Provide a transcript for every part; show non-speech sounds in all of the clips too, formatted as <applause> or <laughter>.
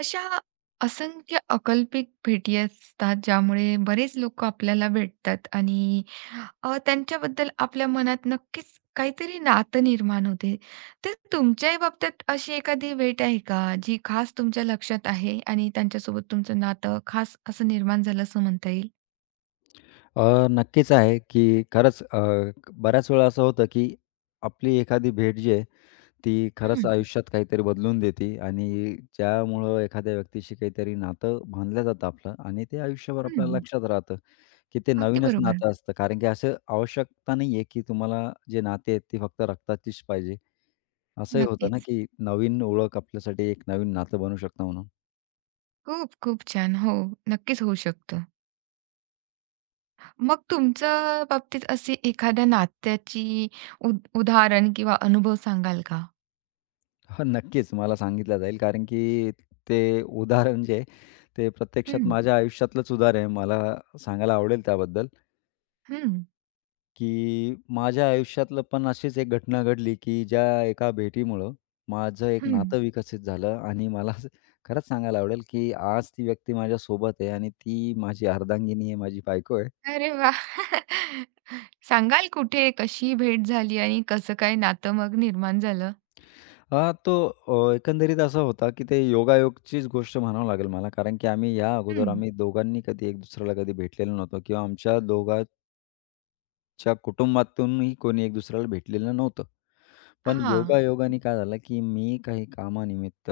अशा असंख्य अकल्पित भेटी असतात ज्यामुळे बरेच लोक आपल्याला भेटतात आणि त्यांच्याबद्दल आपल्या मनात नक्कीच काहीतरी नातं निर्माण होते. तर तुमच्याही बाबतीत अशी एखादी भेट आहे का जी खास तुमच्या लक्षात आहे आणि त्यांच्यासोबत तुमचं नातं खास असं निर्माण झालं असं म्हणता येईल? नक्कीच आहे, की खरंच बऱ्याच वेळा असं होतं, की आपली एखादी भेट जी आहे, ती खरंच हं, आयुष्यात काहीतरी बदलून देते आणि ज्यामुळं एखाद्या व्यक्तीशी काहीतरी नातं बांधलं जातं आपलं आणि ते आयुष्यभर आपल्याला हं. लक्षात राहतं, की ते अगदी नवीनच नातं बरोबर. असतं. कारण की असं आवश्यकता नाही आहे, की तुम्हाला जे नाती आहेत, ती फक्त रक्ताचीच पाहिजे. असंही होतं ना, नक्कीच. की नवीन ओळख आपल्यासाठी एक नवीन नातं बनू शकतं म्हणून. खूप खूप छान. हो, नक्कीच होऊ शकतं. मग तुमच्या बाबतीत अशी एखाद्या नात्याची उदाहरण किंवा अनुभव सांगाल का? हो, नक्कीच मला सांगितलं जाईल कारण की ते उदाहरण जे आहे, ते हं, प्रत्यक्षात माझ्या आयुष्यातलंच उदाहरण आहे. मला सांगायला आवडेल त्याबद्दल, हं, की माझ्या आयुष्यातलं पण अशीच एक घटना घडली, की ज्या एका भेटीमुळं माझं एक हं. नातं विकसित झालं आणि मला असं खरंच सांगायला आवडेल, की आज ती व्यक्ती माझ्यासोबत आहे आणि ती माझी अर्धांगिनी आहे, माझी बायको आहे. अरे वाह! <laughs> सांगाल कुठे, कशी भेट झाली आणि कसं काय नातं मग निर्माण झालं? हां, तो एकंदरीत असा होता, की ते योगायोगचीच गोष्ट म्हणावं लागेल मला. कारण की आम्ही या हं. अगोदर आम्ही दोघांनी कधी एक दुसऱ्याला कधी भेटलेलो नव्हतो किंवा आमच्या दोघांच्या कुटुंबातूनही कोणी एक दुसऱ्याला भेटलेलं नव्हतं. पण हां. योगायोगाने काय झालं, की मी काही कामानिमित्त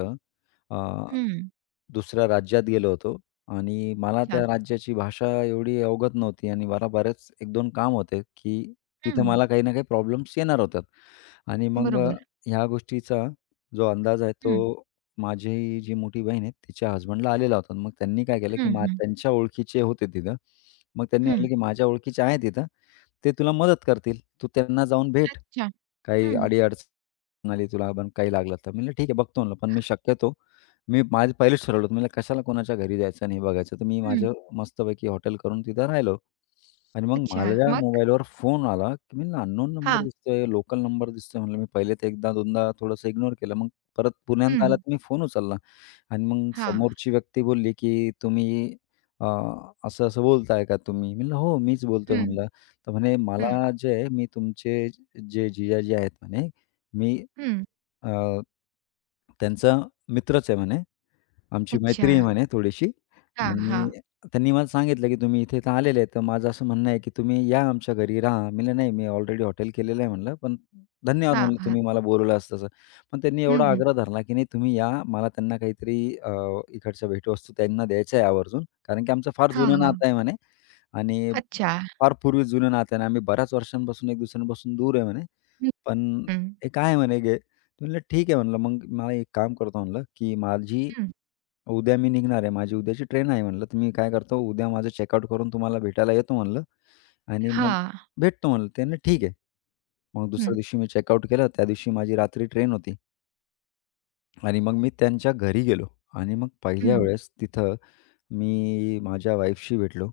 अ, हं. दुसऱ्या राज्यात गेलो होतो आणि मला अच्छा. त्या राज्याची भाषा एवढी अवगत नव्हती आणि मला बरेच एक दोन काम होते, की हं. तिथे मला काही ना काही प्रॉब्लेम्स येणार होतात आणि बरोबर. ह्या गोष्टीचा जो अंदाज आहे तो हं, माझी जी मोठी बहीण आहे तिच्या हसबंडला आलेला होता. मग त्यांनी काय केलं, की हं, हं, त्यांच्या ओळखीचे होते तिथं. मग त्यांनी म्हटलं, हं. की माझ्या ओळखीचे आहे तिथं. ते तुला मदत करतील. तू त्यांना जाऊन भेट. अच्छा. काही हं, अडी-अडचण आली तुला, पण काही लागलं तर. मी म्हटलं, "ठीक आहे, बघतो." म्हणलं. पण मी माझं पहिलेच ठरवलं होतं. मी म्हणलं, "कशाला कोणाच्या घरी जायचं नाही बघायचं." तर मी हं. माझं मस्तपैकी हॉटेल करून तिथं राहिलो. आणि मग अच्छा. माझ्या मग? मोबाईलवर फोन आला, की मी "अननोन नंबर हां. दिसतोय, लोकल नंबर दिसतोय." म्हणलं, "मी पहिले तर 1दा-2दा थोडंसं इग्नोर केलं." मग परत पुन्यांदा आला, हं. तर मी फोन उचलला. आणि मग हां. समोरची व्यक्ती बोलली, की "तुम्ही अ, असं-असं बोलताय का तुम्ही?" म्हणलं, "हो, मीच बोलतोय." हं, म्हणलं. तर म्हणे हं, मला जे आहे मी तुमचे जे जिजाजी आहेत म्हणे मी हं. अ, त्यांचा मित्रच आहे म्हणे. आमची अच्छा. मैत्री आहे म्हणे थोडीशी हां, आणि हां. त्यांनी मला सांगितलं, की "तुम्ही इथे तर आलेले आहेत, तर माझं असं म्हणणं आहे, की तुम्ही या आमच्या घरी राहा." मी म्हणलं, "नाही, मी ऑलरेडी हॉटेल केलेलं आहे," म्हणलं, "पण धन्यवाद," हां, म्हणलं, हां. "तुम्ही मला बोलवलं असतं पण त्यांनी हं, एवढा हं. आग्रह धरला, की "नाही, तुम्ही या. मला त्यांना काहीतरी अ, इकडच्या भेटवस्तू त्यांना द्यायच्या आहे आवर्जून, कारण की आमचं फार हां, जुनं हां. नातं आहे," म्हणे. आणि अच्छा. फार पूर्वी जुनं नातं आहे ना, आम्ही बऱ्याच वर्षांपासून एक दुसऱ्यांपासून दूर आहे म्हणे, हं, पण हं. हे काय आहे म्हणे म्हणलं ठीक आहे म्हणलं, "मग मला एक काम करतो म्हणलं, की हं. उद्या मी निघणार आहे. माझी उद्याची ट्रेन आहे म्हणलं, तर मी काय करतो उद्या माझं चेकआउट करून तुम्हाला भेटायला येतो म्हणलं आणि मग हां. भेटतो म्हणलं." ते "ठीक आहे." मग दुसऱ्या हं, दिवशी मी चेकआउट केलं. त्या दिवशी माझी रात्री ट्रेन होती आणि मग मी त्यांच्या घरी गेलो आणि मग पहिल्या हं, वेळेस तिथं मी माझ्या वाईफशी भेटलो.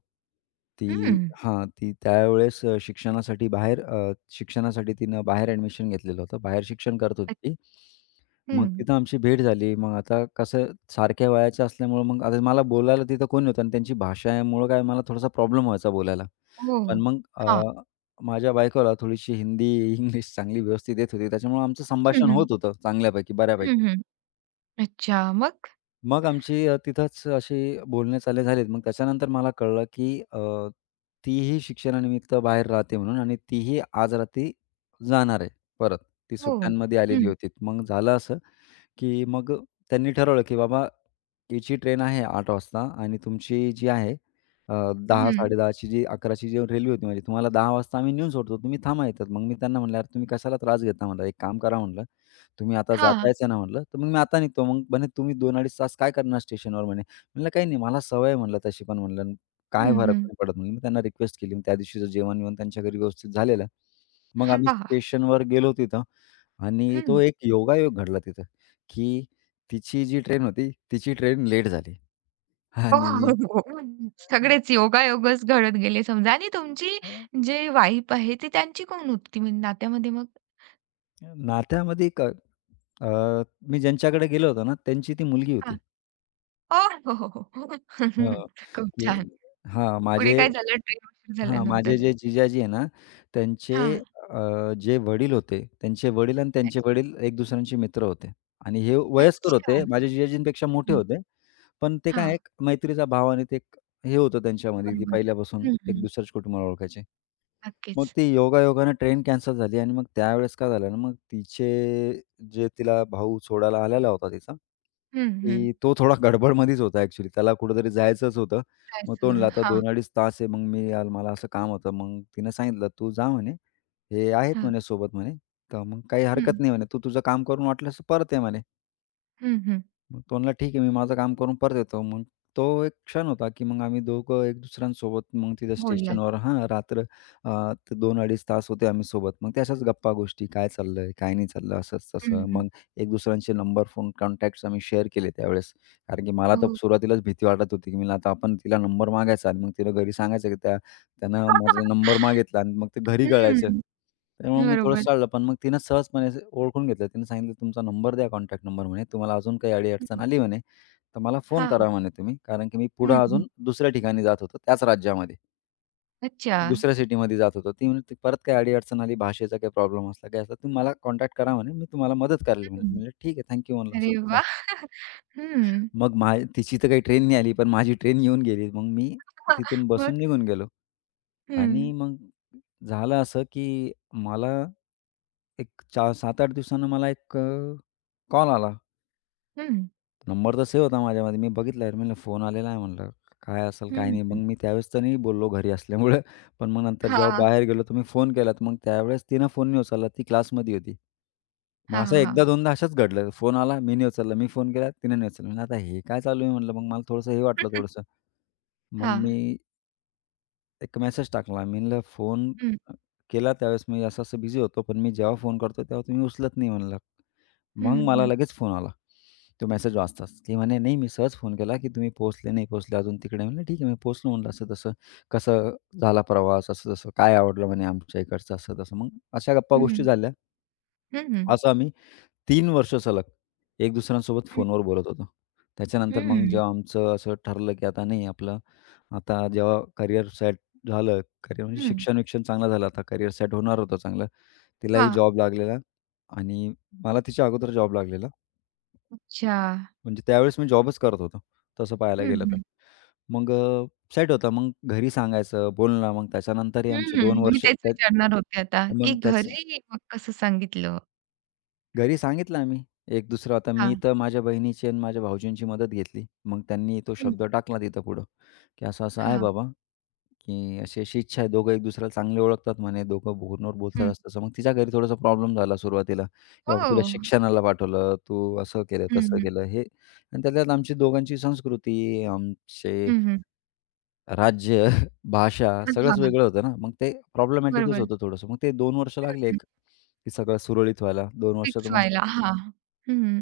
ती हं. ती त्यावेळेस अ, शिक्षणासाठी बाहेर अ, शिक्षणासाठी तिनं बाहेर ॲडमिशन घेतलेलं होतं. बाहेर शिक्षण करत अ, होती ती. मग हं. तिथं आमची भेट झाली. मग आता कसं सारख्या वयाच्या असल्यामुळं मग आता मला बोलायला तिथं कोणी नव्हतं आणि त्यांची भाषामुळं काय मला थोडासा प्रॉब्लेम व्हायचा बोलायला. हो. पण हां. माझ्या बायकोला थोडीशी हिंदी, इंग्लिश चांगली व्यवस्थित येत होती. त्याच्यामुळं आमचं हं, संभाषण हं. होत होतं चांगल्यापैकी, हं, बऱ्यापैकी. हं. अच्छा. मग? मग आमची तिथंच अशी बोलणे चाले झालीत. मग त्याच्यानंतर मला कळलं, की तीही शिक्षणानिमित्त बाहेर राहते म्हणून आणि तीही आज रात्री जाणार आहे परत. ती हो. सुट्ट्यांमध्ये आलेली हं, होती. मग झालं असं, की त्यांनी ठरवलं, की "बाबा, हिची ट्रेन आहे 8:00 वाजता आणि तुमची जी आहे अ, हं. 10:00-10:30ची जी 11:00ची जी रेल्वे होती माझी, तुम्हाला 10:00 वाजता आम्ही नेऊन सोडतो. तुम्ही थांबा इथं." मग मी त्यांना म्हणलं, "यार तुम्ही कशाला त्रास घेता?" म्हणलं. "एक काम करा" म्हणलं तुम्ही आता हां. जातायच आहे ना म्हटलं, तर मग मी आता निघतो. मग म्हणे, "तुम्ही 2-2.5 तास काय करणार स्टेशनवर?" म्हणे. म्हणलं, "काही नाही, मला सवय आहे म्हणलं तशी पण म्हणलं, काय हं, फरक हं. नाही पडत." म्हणलं. मी त्यांना रिक्वेस्ट केली. मग त्या दिवशीचं जेवण-बिवण त्यांच्या घरी व्यवस्थित झालेलं. मग आम्ही हां. स्टेशनवर गेलो तिथं आणि हं. तो एक योगायोग घडला तिथं, की तिची जी ट्रेन होती, तिची ट्रेन लेट झाली हो, हो, आणि हो. हं. सगळेच योगायोगच घडत गेले समजा आणि तुमची जे वाईफ आहे, ती त्यांची कोण होती म्हणजे नात्यामध्ये मग? नात्यामध्ये एक अ, मी ज्यांच्याकडे गेलो होतो ना, त्यांची ती मुलगी होती. हां. ओह! हो, हो, हो. हं, खूप की छान. हां, पुढे माझे काय झालं ट्रेन उशीर हां, माझे झाल्यानंतर? जे जिजाजी आहे ना, त्यांचे हां. जे वडील होते, त्यांचे वडील आणि त्यांचे वडील एक दुसऱ्यांचे मित्र होते आणि हे वयस्कर अच्छा. होते. माझ्या जिजाजींपेक्षा मोठे हं. होते. पण ते काय हां, एक मैत्रीचा भाव आणि ते एक हे होतं त्यांच्यामध्ये, की बरोबर. पहिल्यापासून हं, एक हं. दुसऱ्याच कुटुंबाला ओळखायचे. मग नक्कीच. ती योगायोगानं ट्रेन कॅन्सल झाली आणि मग त्यावेळेस काय झालं ना, मग तिचे जे तिला भाऊ सोडायला आलेला होता तिचा, हं, हं. की तो थोडा गडबडमध्येच होता ॲक्चुअली. त्याला कुठेतरी जायचंच होतं. काय मग तो म्हणला, सुरू "आता हां, 2 अडीच तास आहे, मग मी याल मला असं काम होतं." मग तिनं सांगितलं, "तू जा म्हणे, हे आहेत हां. म्हणे सोबत म्हणे, तर मग काही हरकत हं, नाही म्हणे. तू तुझं काम करून वाटलंस तर परत ये म्हणे." हं, हं. मग तो म्हणला, "ठीक आहे, मी माझं काम करून परत येतो." मग तो एक क्षण होता, की मग आम्ही दोघं एक दुसऱ्यांसोबत मग तिथं बोललात. स्टेशनवर ते 2-2.5 तास होते आम्ही सोबत. मग ते अशाच गप्पा-गोष्टी, काय चाललंय, काय नाही चाललं, हं, असंच-तसं. हं. मग एक दुसऱ्यांचे नंबर, फोन कॉन्टॅक्ट्स आम्ही शेअर केले त्यावेळेस. कारण की मला तर हो. सुरुवातीलाच भीती वाटत होती, की म्हणलं आता आपण तिला नंबर मागायचा आणि मग तिला घरी सांगायचं, की त्या त्यानं माझा नंबर मागितला आणि मग ते घरी गळायचं. हं. त्यामुळे मी थोडं बरोबर. चाललं. पण मग तिनं सहजपणे असं ओळखून घेतलं. तिनं सांगितलं, "तुमचा नंबर द्या कॉन्टॅक्ट नंबर" म्हणे. "तुम्हाला अजून काही हं. अडी-अडचण आली" म्हणे, "तर मला फोन हां. करा" म्हणे "तुम्ही." कारण की मी पुढं हं, हं. अजून दुसऱ्या ठिकाणी जात होतो त्याच राज्यामध्ये. अच्छा. दुसऱ्या सिटीमध्ये जात होतो. ती म्हणे, "ती "परत काही अडी आली, भाषेचा काही प्रॉब्लेम असला, काही असला, तुम्ही मला कॉन्टॅक्ट करा" म्हणे, "मी तुम्हाला मदत करेल" म्हणे. हं. म्हणलं, "ठीक आहे, थँक म्हणलं अरे असं-तसं. वाह! हं. मग तिची तर काही ट्रेन नाही आली, पण माझी ट्रेन येऊन गेली. मग मी हां. तिथून मग? बसून निघून गेलो. आणि हं. मग झालं असं, की मला एक 4 7-8 दिवसानं मला एक कॉल आला. हं. नंबर तर सेव्ह होता माझ्यामध्ये. मी बघितला, म्हणलं फोन आलेला आहे म्हणलं. काय असेल काय नाही. मग हं. मी त्यावेळेस तर नाही बोललो घरी असल्यामुळं. <laughs> पण मग नंतर जेव्हा हां, बाहेर गेलो तर फोन केला. तर मग त्यावेळेस तिनं फोन नाही उचलला. ती क्लासमध्ये होती. मग हां, असं एकदा हां. दोनदा असंच घडलं. फोन आला, मी नाही उचलला. मी फोन केला, तिनं नाही उचलला. म्हणलं आता हे काय चालू आहे म्हणलं. मग मला थोडंसं हे वाटलं थोडंसं. मग हां. मी एक मेसेज टाकला. मी म्हणलं हं, अ, केला त्यावेळेस मी असं-असं बिझी होतो, पण मी जेव्हा फोन करतो तेव्हा तुम्ही उचलत नाही म्हणलं. हं, मग मला हं. लगेच फोन आला. तो मेसेज वाचताच. की म्हणे, "नाही मी सहज फोन केला, की तुम्ही पोहोचले नाही पोहोचले अजून तिकडे." म्हणलं, "ठीक आहे मी पोहोचलो." म्हणलं, "असं-तसं कसं झाला प्रवास?" असं-तसं. "काय आवडलं?" म्हणे, "आमच्या इकडचं." असं-तसं. मग अशा गप्पा गोष्टी हं. झाल्या. हं, हं. असं आम्ही 3 वर्ष सलग एक दुसऱ्यांसोबत हं. फोनवर बोलत होतो. त्याच्यानंतर मग हं. जेव्हा आमचं असं ठरलं, की आता नाही आपलं आता जेव्हा करिअर सेट झालं, करिअर म्हणजे हं. शिक्षण-विक्षण चांगलं झालं. आता करिअर सेट होणार होतं चांगलं. तिलाही हां. जॉब लागलेला आणि मला तिच्या अगोदर जॉब लागलेला. अच्छा. म्हणजे त्यावेळेस मी जॉबच करत होतो, तसं पाहायला हं, गेलं तर. हं. मग सेट होता. मग घरी सांगायचं, बोलणं. मग त्याच्यानंतरही हं, आमचे हं. 2 मी वर्ष तेच त्यात विचारणार होते आता, की मग त्याच घरी मग कसं सांगितलं? घरी सांगितलं आम्ही एक दुसरं आता मी हां. तर माझ्या बहिणीची आणि माझ्या भाऊजींची मदत घेतली. मग त्यांनी तो हं. शब्द टाकला तिथं पुढं, की असं-असं आहे हां. बाबा. की अशी-अशी इच्छा आहे. दोघं एक दुसऱ्याला चांगले ओळखतात म्हणे, दोघं फोनवर बोलतात हं. असं-तसं. मग तिच्या घरी थोडासा प्रॉब्लेम झाला सुरुवातीला, की बाबा हो. तुला शिक्षणाला पाठवलं, तू असं केलं, हं, तसं हं. केलं हे आणि त्याच्यात आमची दोघांची संस्कृती, आमचे हं, हं. राज्य, <laughs> भाषा हां, सगळंच हां. वेगळं होतं ना. मग ते प्रॉब्लेमॅटिकच बरोबर. होतं थोडंसं. मग ते 2 वर्ष लागले हं. एक की सगळं सुरळीत व्हायला. 2 वर्षात फिक्स मग व्हायला. हां. हं.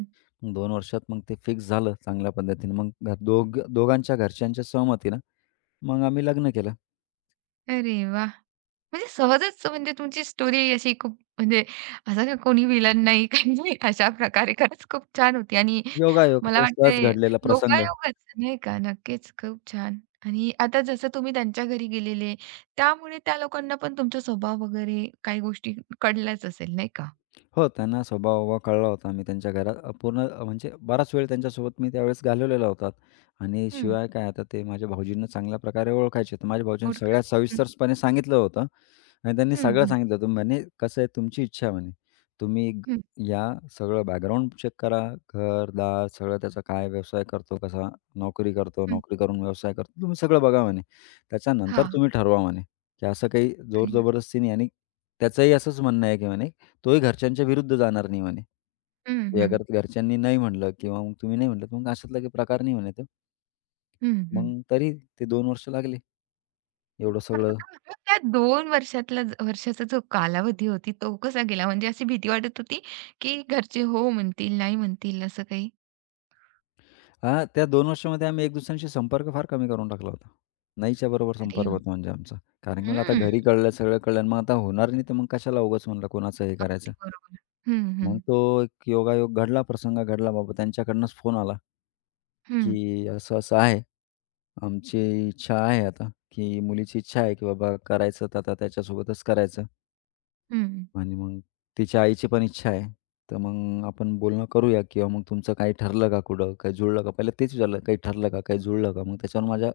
2 वर्षात मग ते फिक्स झालं चांगल्या पद्धतीने. मग घ दोघ दोघांच्या घरच्यांच्या सहमतीनं मग आम्ही लग्न केलं. अरे वाह! म्हणजे सहजच म्हणजे तुमची स्टोरी अशी खूप म्हणजे असं काही कोणी विलन नाही <laughs> काही नाही अशा प्रकारे खरंच खूप छान होती आणि योगायोग मला ते सहज वाटतंय घडलेला प्रसंग. योगायोगच नाही का? नक्कीच खूप छान. आणि आता जसं तुम्ही त्यांच्या घरी गेलेले त्यामुळे त्या लोकांना पण तुमचा स्वभाव वगैरे काही गोष्टी कळल्याच असेल नाही का? हो, त्यांना स्वभाव-वभाव कळला होता. मी त्यांच्या घरात म्हणजे बराच वेळ त्यांच्यासोबत मी त्यावेळेस घालवलेला होता आणि हं. शिवाय काय आता ते माझ्या भाऊजींना चांगल्या प्रकारे ओळखायचे. तर माझ्या भाऊजींनी ओळखत. सगळ्यात हं, सविस्तरपणे सांगितलं होतं आणि त्यांनी हं, सगळं हं, सांगितलं होतं. म्हणे, "कसं आहे तुमची इच्छा आहे" म्हणे. "तुम्ही ग- हं, या, सगळं बॅकग्राऊंड चेक करा, घर-दार सगळं त्याचा काय व्यवसाय करतो, कसा नोकरी करतो, हं. नोकरी करून व्यवसाय करतो, तुम्ही सगळं बघा" म्हणे. "त्याच्यानंतर तुम्ही ठरवा" म्हणे, की असं काही अरे वाह! जोर-जबरदस्ती नाही आणि त्याचंही असंच म्हणणं आहे की म्हणे तोही घरच्यांच्या विरुद्ध जाणार नाही म्हणे. हं, ते हं. अगर घरच्यांनी नाही म्हटलं किंवा मग तुम्ही नाही म्हटलं, तर मग अशातला काही प्रकार नाही म्हणे तो. हं, मग हं. तरी ते 2 वर्ष लागले एवढं सगळं <laughs> त्या 2 वर्षातला वर्षाचा जो कालावधी होती तो कसा गेला? म्हणजे अशी भीती वाटत होती, की घरचे हो म्हणतील, नाही म्हणतील असं काही? हां, त्या दोन वर्षामध्ये आम्ही एक दुसऱ्यांशी संपर्क फार कमी करून टाकला होता. नाहीच्या बरोबर अरे संपर्क होता म्हणजे आमचा. कारण की मला आता हं, घरी कळलं, सगळं कळलं आणि मग आता होणार नाही, तर मग कशाला उगाच म्हणलं कोणाचं हे करायचं. अगदी बरोबर. हं, हं. मग तो एक योगायोग घडला, प्रसंग घडला बाबा त्यांच्याकडनंच फोन आला. हं, की असं-असं आहे. आमची इच्छा आहे आता, की मुलीची इच्छा आहे, की बाबा करायचं तर आता त्याच्यासोबतच करायचं हं. आणि मग तिच्या आईची पण इच्छा आहे. तर मग आपण बोलणं करूया किंवा मग तुमचं काही ठरलं का कुठं? काही जुळलं का? पहिलं तेच विचारलं, काही ठरलं का? काही जुळलं का? मग त्याच्यावर माझ्या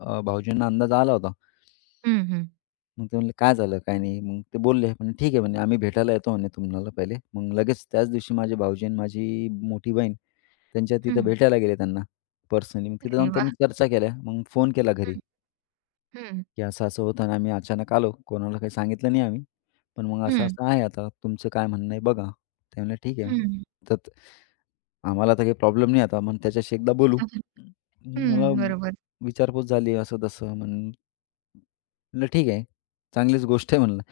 भाऊजींना अंदाज आला होता. हं, हं. मग ते म्हणले, "काय झालं? काय नाही?" मग ते बोलले, म्हणे, "ठीक आहे," म्हणे, "आम्ही भेटायला येतो," म्हणे, "तुम्हाला पहिले." मग लगेच त्याच दिवशी माझे भाऊजी आणि माझी मोठी बहीण त्यांच्या हं. तिथं भेटायला गेले त्यांना पर्सनली. मग तिथं अरे जाऊन त्यांनी वाह! चर्चा केल्या. मग फोन केला घरी, हं, हं. की असं-असं होतं आणि आम्ही अचानक आलो. कोणाला काही सांगितलं नाही आम्ही. पण मग हं, असं-असं आहे आता. तुमचं काय म्हणणं आहे बघा. ते म्हणले, "ठीक आहे." हं. तर त- आम्हाला तर काही प्रॉब्लेम नाही आता. मग त्याच्याशी एकदा बोलू. <laughs> मग मला हं, बरोबर. विचारपूस झाली असं-तसं. म्हणलं, "ठीक आहे. चांगलीच गोष्ट आहे." म्हणलं.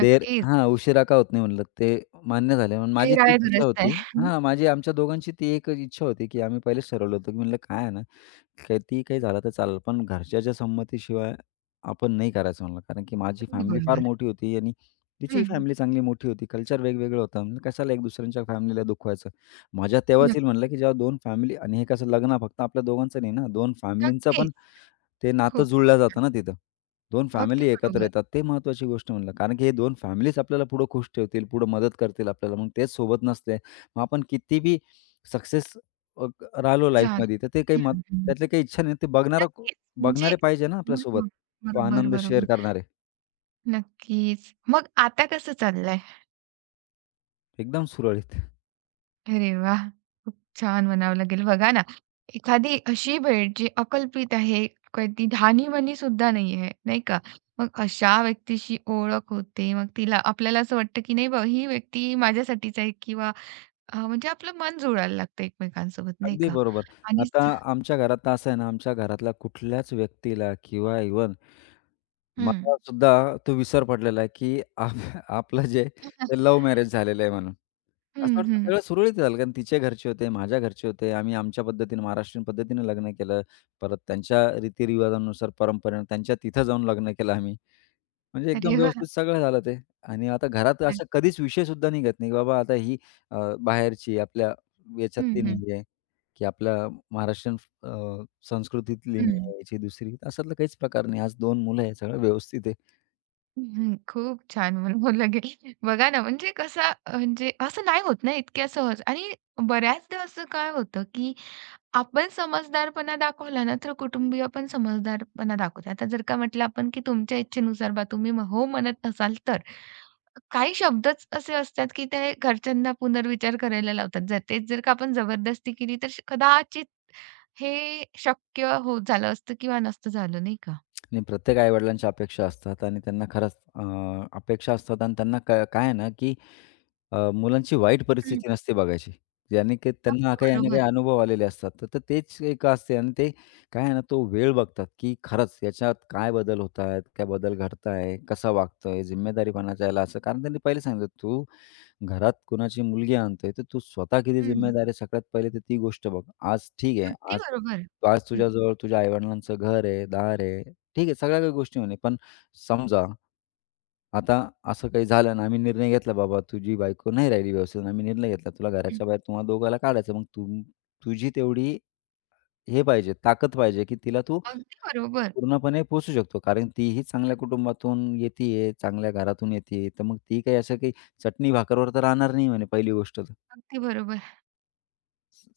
देर हां, उशिरा का होत नाही म्हणलं ते मान्य झालं. पण ते माझी तीच इच्छा रायदुरस्त आहे. होती हम्म. हां, माझी आमच्या दोघांची ती एक इच्छा होती, की आम्ही पहिलेच ठरवलं होतं, की म्हणलं काय आहे ना, कितीही काही झालं तर चालेल, पण घरच्याच्या संमतीशिवाय आपण नाही करायचं म्हणलं. कारण की माझी अगदी फॅमिली फार बरोबर. मोठी होती आणि तिचीही हं, फॅमिली चांगली मोठी होती. कल्चर वेगवेगळं होतं. म्हणलं कशाला एक दुसऱ्यांच्या फॅमिलीला दुखवायचं. मजा तेव्हाच येईल म्हणलं, की जेव्हा 2 फॅमिली आणि हे कसं लग्न फक्त आपल्या दोघांचं नाही ना, 2 फॅमिलींचा नक्कीच. पण ते नातं खूप, जुळलं खूप. जातं ना तिथं. दोन अगदी फॅमिली एकत्र बरोबर. येतात. ते महत्त्वाची गोष्ट म्हणलं. कारण की हे दोन फॅमिलीच आपल्याला पुढं खुश ठेवतील, पुढे मदत करतील आपल्याला. मग तेच सोबत नसते, मग आपण किती बी सक्सेस अ, राहिलो झालं. लाईफमध्ये, तर ते काही मत हं, हं. त्यातले काही इच्छा नाही. नक्कीच. म्हणजे बघणारे पाहिजे ना आपल्यासोबत. बरोबर, तो बरोबर, आनंद शेअर बरोबर. करणारे. नक्कीच. मग आता कसं चाललंय? एकदम सुरळीत. अरे वाह! खूप छान म्हणावं लागेल. बघा ना, एखादी अशी भेट जी अकल्पित आहे, कधी धानीमनी सुद्धा नाहीये, नाही का? मग अशा व्यक्तीशी ओळख होते. मग तिला आपल्याला असं वाटतं, की नाही बाबा ही व्यक्ती माझ्यासाठीच आहे किंवा म्हणजे आपलं मन जुळायला लागतं एकमेकांसोबत, नाही अगदी का? बरोबर. आणि आता आमच्या घरात तर असं आहे ना, आमच्या घरातल्या कुठल्याच व्यक्तीला किंवा इव्हन हं. हं, मला सुद्धा तो विसर पडलेला आहे, की आप <laughs> आपलं जे लव्ह <laughs> मॅरेज झालेलं आहे म्हणून. असं वाटतं हं. सगळं सुरळीत झालं कारण तिच्या घरचे होते, माझ्या घरचे होते. आम्ही आमच्या पद्धतीने महाराष्ट्रीयन पद्धतीने लग्न केलं. परत त्यांच्या रीतिरिवाजानुसार, परंपरेने त्यांच्या तिथं जाऊन लग्न केलं आम्ही. म्हणजे एकदम अरे वाह! व्यवस्थित सगळं झालं ते. आणि आता घरात असा कधीच विषयसुद्धा निघत नाही, की बाबा आता ही बाहेरची आपल्या हं, याच्यातली हं, नाही आहे, की आपल्या महाराष्ट्रीयन अ, संस्कृतीतली नाही हं. आहे, याची दुसरी. असातला काहीच प्रकार नाही. आज 2 मुलं आहे, सगळं व्यवस्थित आहे. हं, खूप छान मला बोलला की बघा ना, म्हणजे कसा म्हणजे असं नाही होत ना इतक्या सहज आणि बऱ्याचदा असं काय होतं, की आपण समजदारपणा दाखवला ना, तर कुटुंबीय पण समजदारपणा दाखवतात. आता जर का म्हटलं आपण की तुमच्या इच्छेनुसार तुम्ही हो म्हणत असाल तर. काही शब्दच असे असतात, की ते घरच्यांना पुनर्विचार करायला लावतात. जर तेच जर का आपण जबरदस्ती केली तर कदाचित हे शक्य हो झालं असतं किंवा नसतं झालं नाही का? आणि प्रत्येक आई अपेक्षा असतात आणि त्यांना खरंच अपेक्षा असतात आणि त्यांना काय आहे ना, की मुलांची वाईट परिस्थिती नसते बघायची. ज्याने की त्यांना अगदी काही ना काही बरोबर. अनुभव आलेले असतात. तर तर तेच एक असते आणि ते काय आहे ना, तो वेळ बघतात, की खरंच याच्यात काय बदल होत आहेत, काय बदल घडत आहे, कसा वागतोय, जिम्मेदारीपणाचा याला असं. कारण त्यांनी पहिले सांगितलं, "तू घरात कोणाची मुलगी आणतोय, तर तू स्वतः किती जिम्मेदार आहे सगळ्यात पहिले तर ती गोष्ट बघ. आज ठीक आहे, अगदी आज बरोबर. आज हं, तुझ्याजवळ तुझ्या आई-वडिलांचं घर आहे, दार आहे. ठीक आहे, सगळ्या काही गोष्टी म्हणे. पण समजा आता असं काही झालं आणि आम्ही निर्णय घेतला बाबा तुझी बायको नाही राहिली व्यवस्थित. आम्ही निर्णय घेतला तुला हं. घराच्या बाहेर तुम्हाला दोघाला काढायचं. मग तू तुझी तेवढी हे पाहिजे, ताकद पाहिजे, की तिला तू अगदी बरोबर, पूर्णपणे पोहोचू शकतो. कारण तीही चांगल्या कुटुंबातून येतीये, चांगल्या घरातून येतीये, तर मग ती काही असं काही चटणी भाकरवर तर राहणार नाही म्हणे पहिली गोष्ट तर. अगदी बरोबर.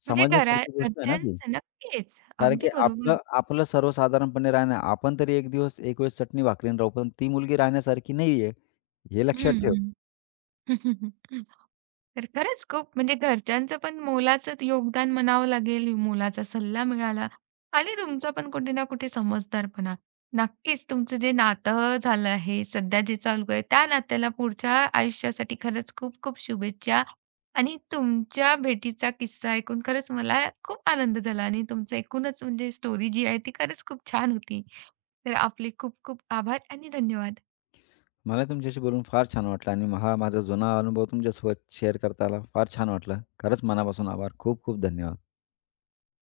म्हणजे समजण्यासारखी गोष्ट आहे ना ती. घरच्यांचं नक्कीच. कारण की अगदी बरोबर. आपलं आपलं सर्वसाधारणपणे राहणं आपण तरी एक दिवस, एक वेळेस चटणी भाकरीनं राहू, पण ती मुलगी राहण्यासारखी नाहीये, हे लक्षात हं, ठेव. हं. <laughs> तर खरंच खूप म्हणजे घरच्यांचं पण मोलाचं योगदान म्हणावं लागेल. मोलाचा सल्ला मिळाला आणि तुमचा पण कुठे ना कुठे समजदारपणा. नक्कीच तुमचं जे नातं झालं आहे, सध्या जे चालू आहे, त्या नात्याला पुढच्या आयुष्यासाठी खरंच खूप खूप शुभेच्छा. आणि तुमच्या भेटीचा किस्सा ऐकून खरंच मला खूप आनंद झाला आणि तुमचं एकूणच म्हणजे स्टोरी जी आहे ती खरंच खूप छान होती. तर आपले खूप खूप आभार आणि धन्यवाद. मला तुमच्याशी बोलून फार छान वाटलं आणि हा माझा जुना अनुभव तुमच्यासोबत शेअर करता फार छान वाटलं. खरंच मनापासून आभार. खूप खूप धन्यवाद.